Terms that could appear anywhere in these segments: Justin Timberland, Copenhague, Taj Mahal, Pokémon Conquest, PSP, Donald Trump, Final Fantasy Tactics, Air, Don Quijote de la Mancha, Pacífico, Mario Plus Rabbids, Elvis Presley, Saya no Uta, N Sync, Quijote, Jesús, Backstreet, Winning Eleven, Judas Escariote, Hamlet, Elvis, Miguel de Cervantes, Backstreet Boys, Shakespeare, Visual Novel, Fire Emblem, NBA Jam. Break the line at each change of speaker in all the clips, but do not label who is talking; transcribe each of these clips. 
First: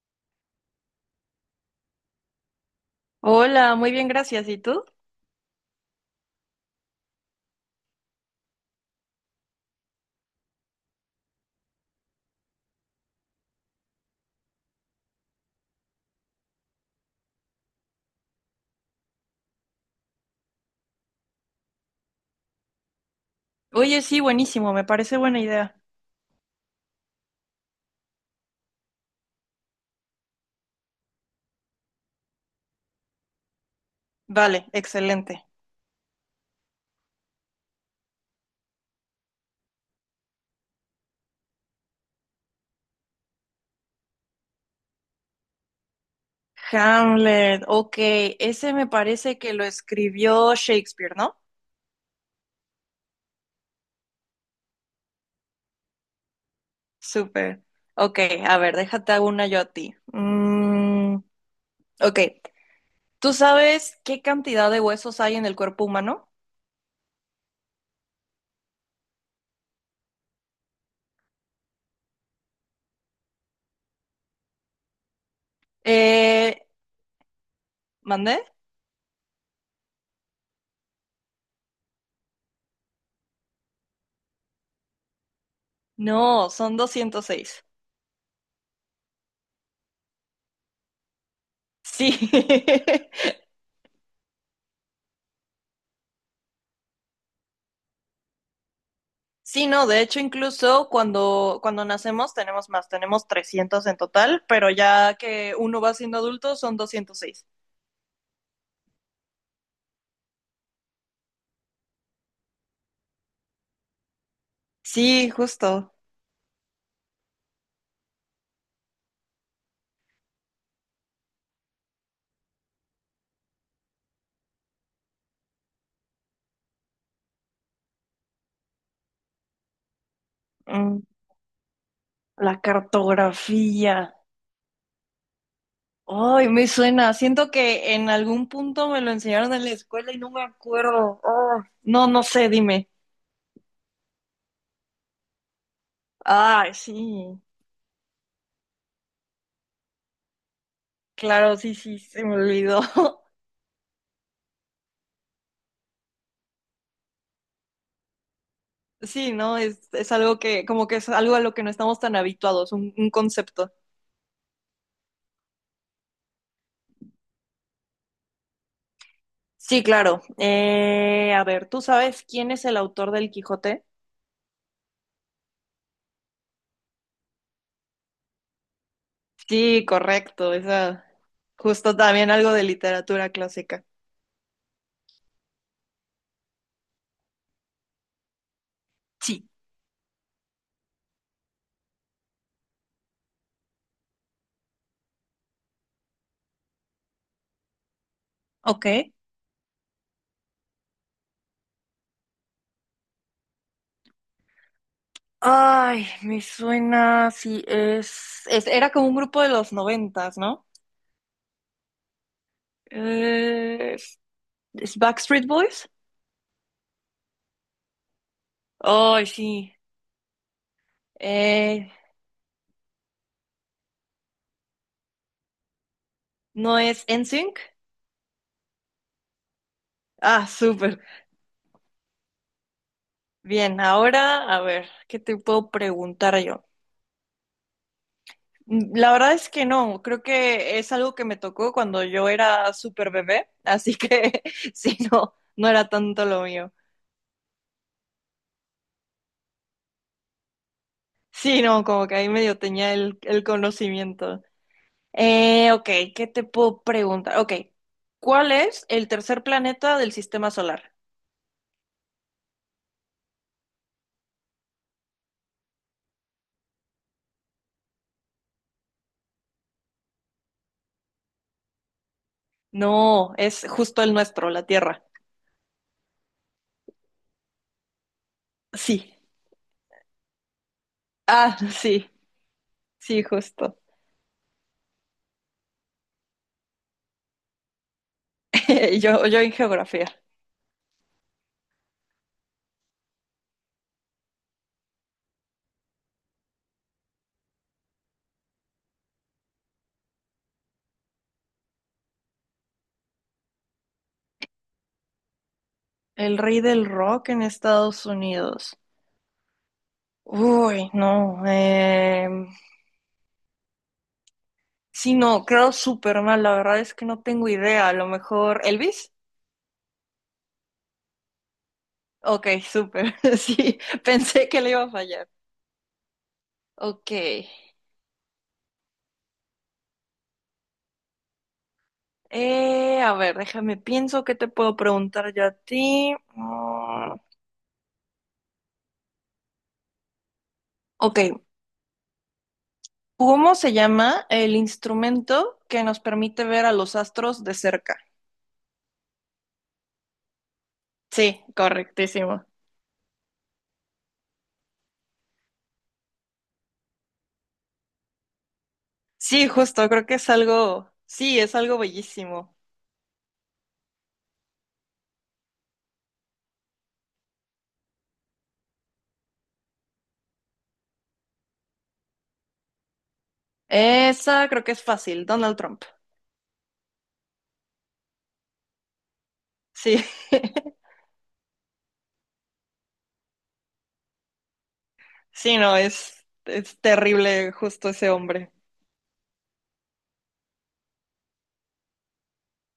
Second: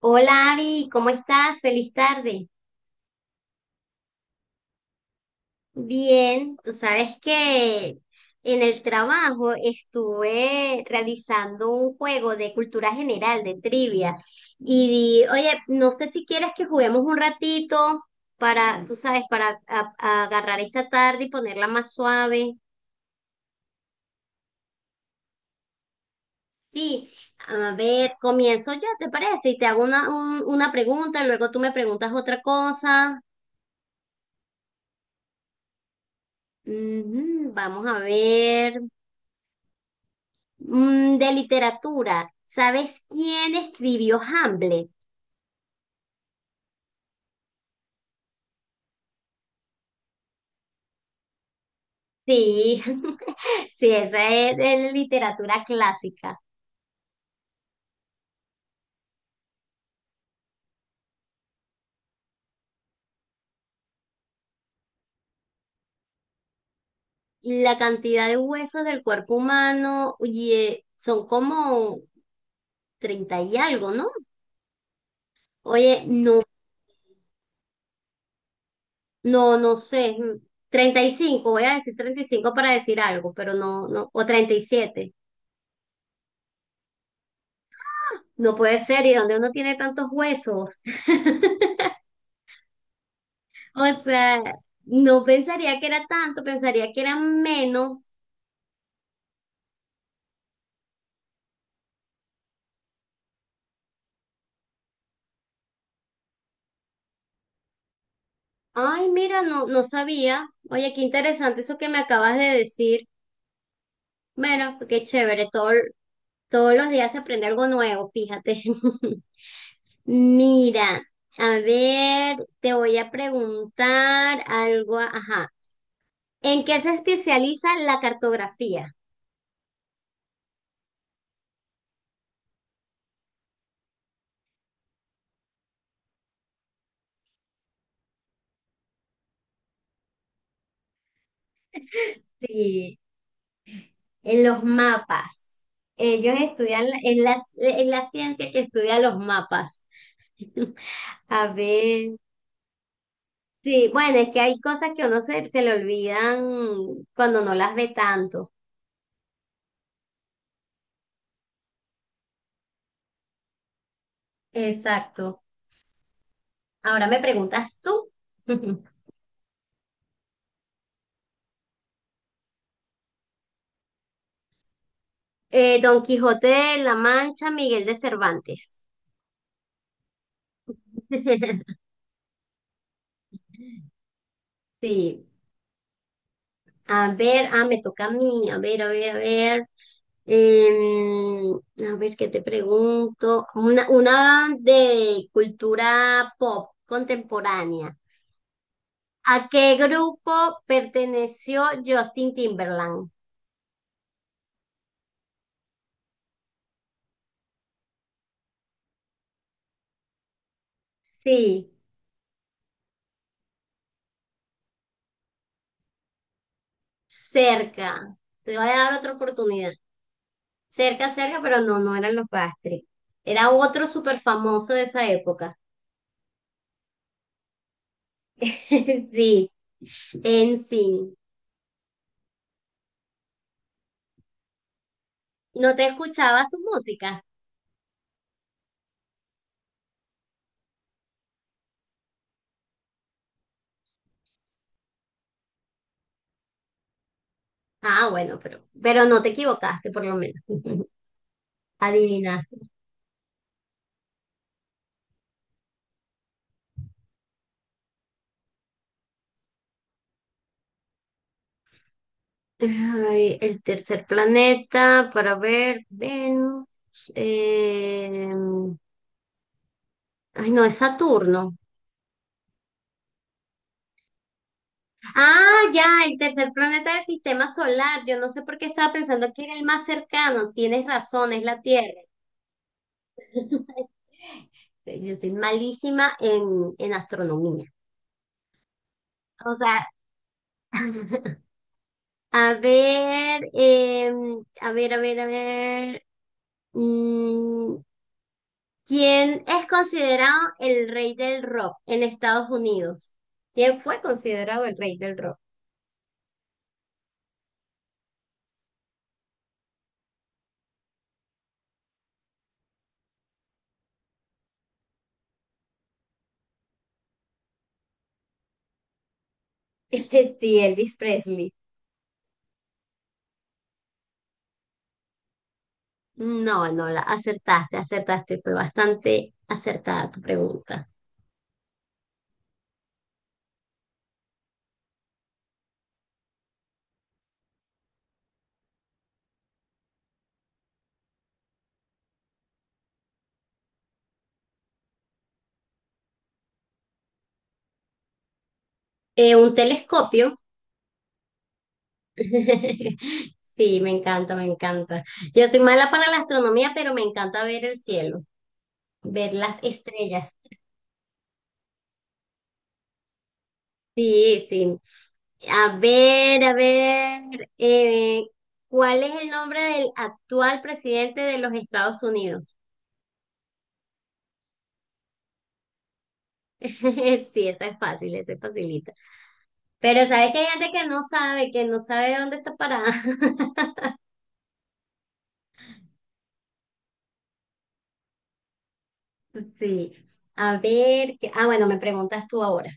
Hola Abby, ¿cómo estás? Feliz tarde.
Hola, muy bien, gracias. ¿Y tú?
Bien, tú sabes que en el trabajo estuve realizando un juego de cultura general, de trivia, y oye, no sé si quieres que juguemos un ratito para, tú sabes, para a agarrar esta tarde y ponerla más suave.
Oye, sí, buenísimo, me parece buena idea.
Sí, a ver, comienzo yo, ¿te parece? Y te hago una, una pregunta, luego tú me preguntas otra cosa.
Vale, excelente.
Ujú, vamos a ver. De literatura, ¿sabes quién escribió Hamlet?
Hamlet, ok, ese me parece que lo escribió Shakespeare, ¿no?
Sí, sí, esa es de literatura clásica.
Súper. Ok, a ver, déjate hago una yo a ti. Ok, ¿tú sabes qué cantidad de huesos hay en el cuerpo humano?
La cantidad de huesos del cuerpo humano, oye, son como 30 y algo, ¿no? Oye, no,
Eh, ¿Mandé?
no, no sé, 35, voy a decir 35 para decir algo, pero no, no, o 37.
No, son 206.
Ah, no puede ser, ¿y dónde uno tiene tantos huesos?
Sí.
O sea, no pensaría que era tanto, pensaría que era menos.
Sí, no, de hecho incluso cuando nacemos tenemos más, tenemos 300 en total, pero ya que uno va siendo adulto son 206.
Ay, mira, no, no sabía. Oye, qué interesante eso que me acabas de decir. Bueno, qué
Sí,
chévere,
justo.
todos los días se aprende algo nuevo, fíjate. Mira, a ver, te voy a preguntar algo, ajá. ¿En qué se especializa la cartografía?
Mm, la cartografía. Ay, me suena. Siento que en algún punto me lo enseñaron en la escuela y no me acuerdo. Oh, no, no sé, dime.
Sí, en los mapas. Ellos
Ay,
estudian,
sí.
es la ciencia que estudia los mapas. A
Claro, sí, sí,
ver,
se me olvidó.
sí, bueno, es que hay cosas que a uno se le olvidan cuando no las ve tanto.
Sí, no, es algo que, como que es algo a lo que no estamos tan habituados, un concepto.
Exacto. Ahora me preguntas tú.
Sí, claro. A ver, ¿tú sabes quién es el autor del Quijote?
Don Quijote de la Mancha, Miguel de Cervantes.
Sí, correcto. Esa, justo también algo de literatura clásica.
Sí. A ver, me toca a mí. A ver, a ver, a
Sí.
ver. Em, a ver, ¿qué te pregunto? Una de cultura pop contemporánea.
Ok.
¿A qué grupo perteneció Justin Timberland?
Ay, me suena, sí, es, era como un grupo de los noventas, ¿no?
Sí,
Eh, ¿es es Backstreet Boys?
cerca. Te voy a dar otra
Ay, sí.
oportunidad. Cerca, cerca, pero no,
Eh,
no eran los Backstreet. Era otro súper famoso de esa época.
¿No es N Sync.
Sí,
Ah,
en
súper.
sí.
Bien, ahora, a ver, ¿qué te puedo
¿No te
preguntar
escuchaba su
yo?
música?
La verdad es que no, creo que es algo que me tocó cuando yo era súper bebé, así que sí, no, no era tanto lo mío.
Ah, bueno, pero no te equivocaste, por lo menos.
Sí, no, como que ahí
Adivinaste.
medio tenía el conocimiento. Ok, ¿qué te puedo preguntar? Ok, ¿cuál es el tercer planeta del sistema solar?
Ay, el tercer planeta, para ver, Venus. eh, Ay, no, es Saturno.
No, es justo el nuestro, la Tierra.
Ah, ya, el tercer planeta del sistema solar. Yo no sé por qué estaba
Sí.
pensando que era el más cercano. Tienes razón, es
Ah,
la Tierra.
sí, sí, justo.
Yo soy malísima en astronomía.
Yo en
O sea,
geografía.
a ver, a ver, a ver, a ver. Mm, ¿Quién es considerado el rey del rock en Estados Unidos? ¿Quién fue considerado el rey del rock?
El rey del rock en Estados Unidos. Uy, no. Sí, no, creo súper mal. La verdad es que no tengo idea. A lo mejor. ¿Elvis?
Sí, Elvis Presley.
Ok, súper. Sí, pensé que le iba a fallar.
No, no, la
Ok.
acertaste, acertaste, fue bastante acertada tu pregunta.
A ver, déjame, pienso que te puedo preguntar yo a ti. Ok, ¿cómo se llama el instrumento que nos permite ver a los astros de cerca?
Un telescopio.
Sí, correctísimo.
Sí, me encanta, me encanta. Yo soy mala para la astronomía, pero me encanta ver el cielo, ver
Sí,
las
justo, creo que
estrellas.
es algo, sí, es algo bellísimo.
Sí, sí. A ver, eh, ¿cuál es el nombre del actual presidente de los Estados Unidos?
Esa creo que es fácil, Donald Trump.
Sí, esa es fácil, esa es facilita.
Sí,
Pero sabes que hay gente que no sabe dónde está parada.
sí, no, es terrible justo ese hombre.
Sí. A ver, bueno, me preguntas tú ahora.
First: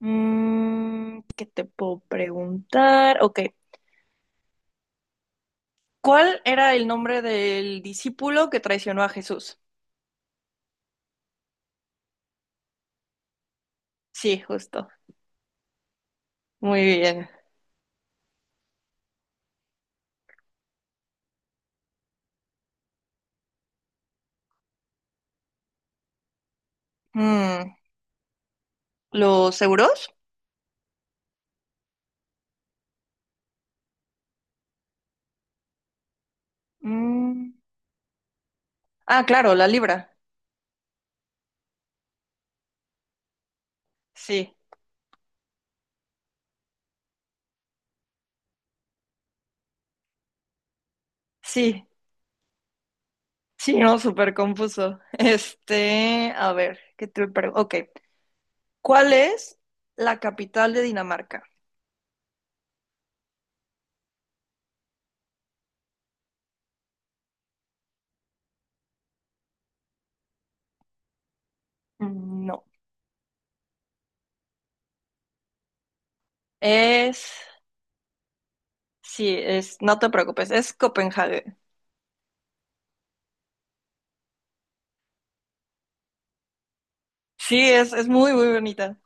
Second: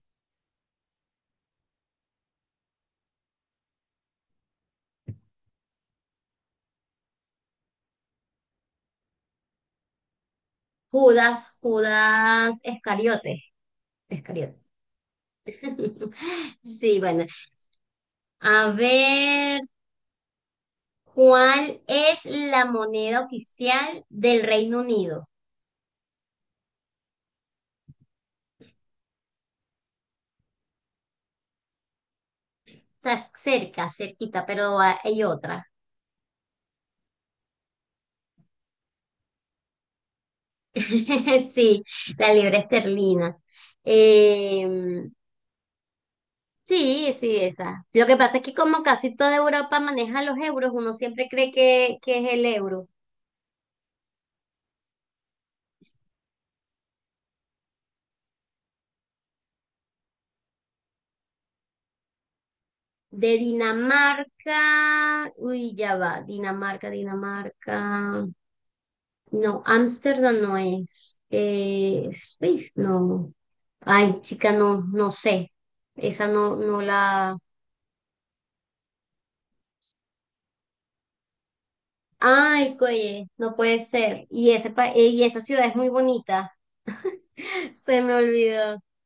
¿Qué te puedo preguntar? Ok, ¿cuál era el nombre del discípulo que traicionó a Jesús?
Judas, Judas Escariote.
Sí,
Escariote.
justo. Muy
Sí, bueno.
bien.
A ver, ¿cuál es la moneda oficial del Reino Unido?
Mm, ¿Los euros?
Está cerca, cerquita, pero hay otra.
Mm, ah, claro, la libra.
Sí, la libra esterlina.
Sí,
Eh, sí, sí, esa. Lo que pasa es que como casi toda Europa maneja los euros, uno siempre cree
sí,
que es el euro.
sí, no, súper confuso. Este, a ver, ¿qué te pregunto? Ok, ¿cuál es la capital de Dinamarca?
De Dinamarca, uy, ya va, Dinamarca, Dinamarca. No, Ámsterdam no es.
Mm, no,
Suiza, no. Ay, chica, no, no sé. Esa no, no
es
la.
sí, es, no te preocupes, es Copenhague.
Ay, coye, no puede ser. Y esa ciudad es muy bonita.
Sí,
Se
es
me
muy, muy
olvidó.
bonita.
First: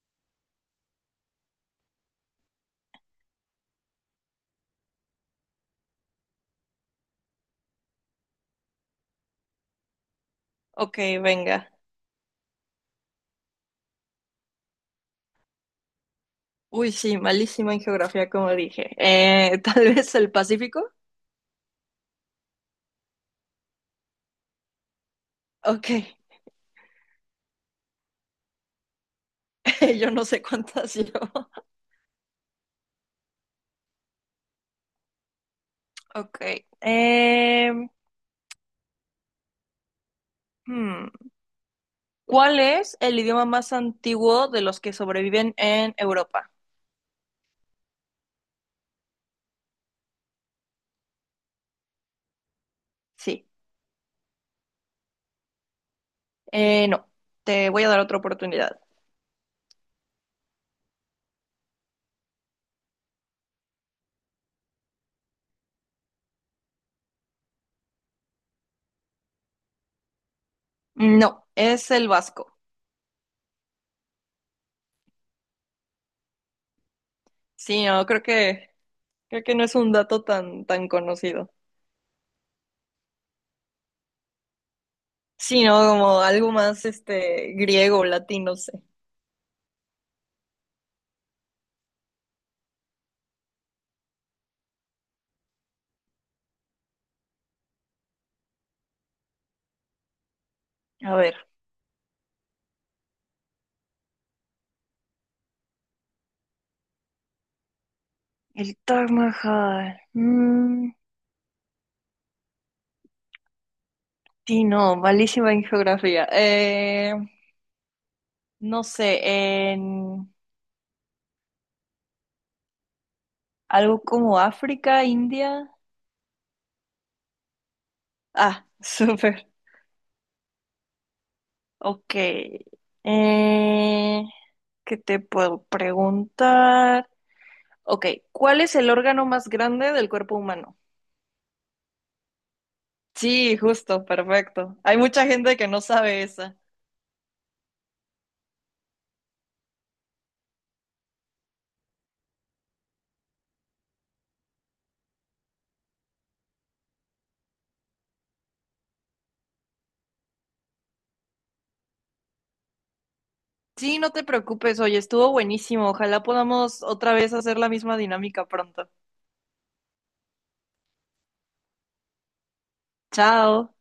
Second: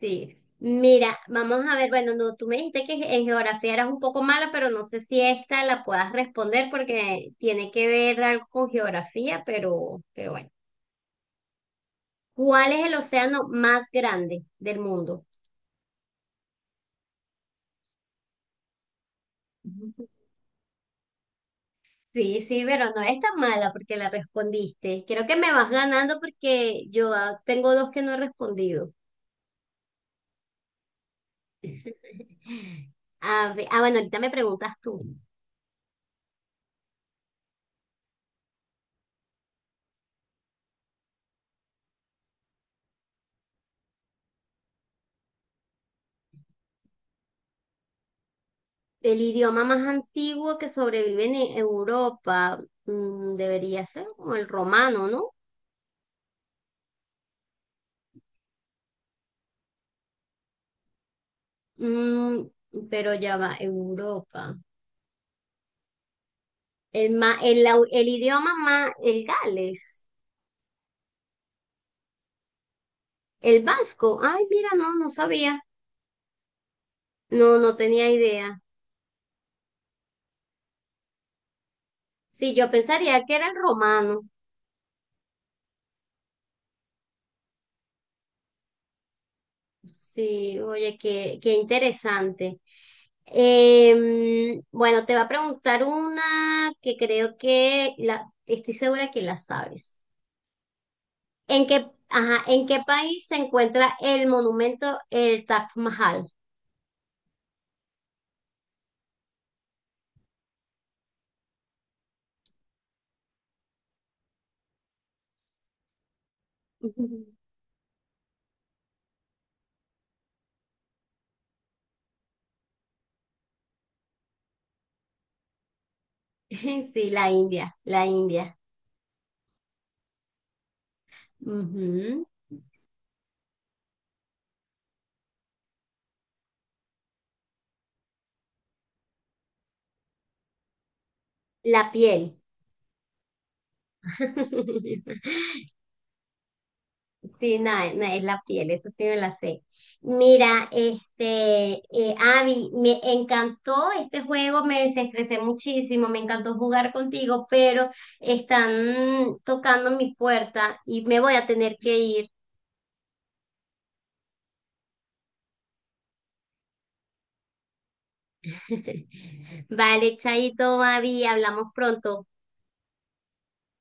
Sí, mira, vamos a ver, bueno, no, tú me dijiste que en geografía eras un poco mala, pero no sé si esta la puedas responder porque tiene que ver algo con geografía, pero bueno.
Ok, venga.
¿Cuál es el océano más grande del mundo?
Uy, sí, malísima en geografía, como dije. Tal vez el Pacífico.
Sí, sí, pero no es tan mala porque la respondiste. Creo que me vas
Ok,
ganando porque yo tengo dos que no he respondido.
yo no sé cuántas yo.
A ver, bueno, ahorita me preguntas tú.
Ok. em, hmm, ¿cuál es el idioma más antiguo de los que sobreviven en Europa?
El idioma más antiguo que sobrevive en Europa
Sí.
debería ser como el romano, ¿no?
No, te voy a dar otra oportunidad.
Mm, pero ya va, Europa. El idioma más, el Gales,
No, es el vasco.
el vasco. Ay, mira, no, no sabía. No, no
Sí, no,
tenía idea.
creo que no es un dato tan, tan conocido.
Sí, yo pensaría que era el romano.
Sí, ¿no? Como algo más este griego, latino, no sé.
Sí, oye, qué interesante. Bueno, te va a preguntar una que creo que estoy segura que la sabes.
A ver,
¿En qué, ajá, en qué país se encuentra el monumento el Taj Mahal?
el Taj Mahal. Sí, no, malísima en geografía.
Ujú.
No sé, en algo como África, India.
Sí, la India, la India.
Ah, súper. Ok.
Ujú.
Eh, ¿Qué te puedo preguntar? Ok, ¿cuál es el órgano más grande del cuerpo humano?
La piel.
Sí, justo, perfecto. Hay mucha gente que no sabe esa.
Sí, no, no, es la piel, eso sí me la sé. Mira, este, Abby, me encantó este juego, me desestresé muchísimo, me encantó jugar contigo, pero están tocando mi puerta y me voy a tener que ir.
Sí, no te preocupes, oye, estuvo buenísimo. Ojalá podamos otra vez hacer la misma dinámica pronto.
Vale, Chaito, Mavi, hablamos pronto.
Chao.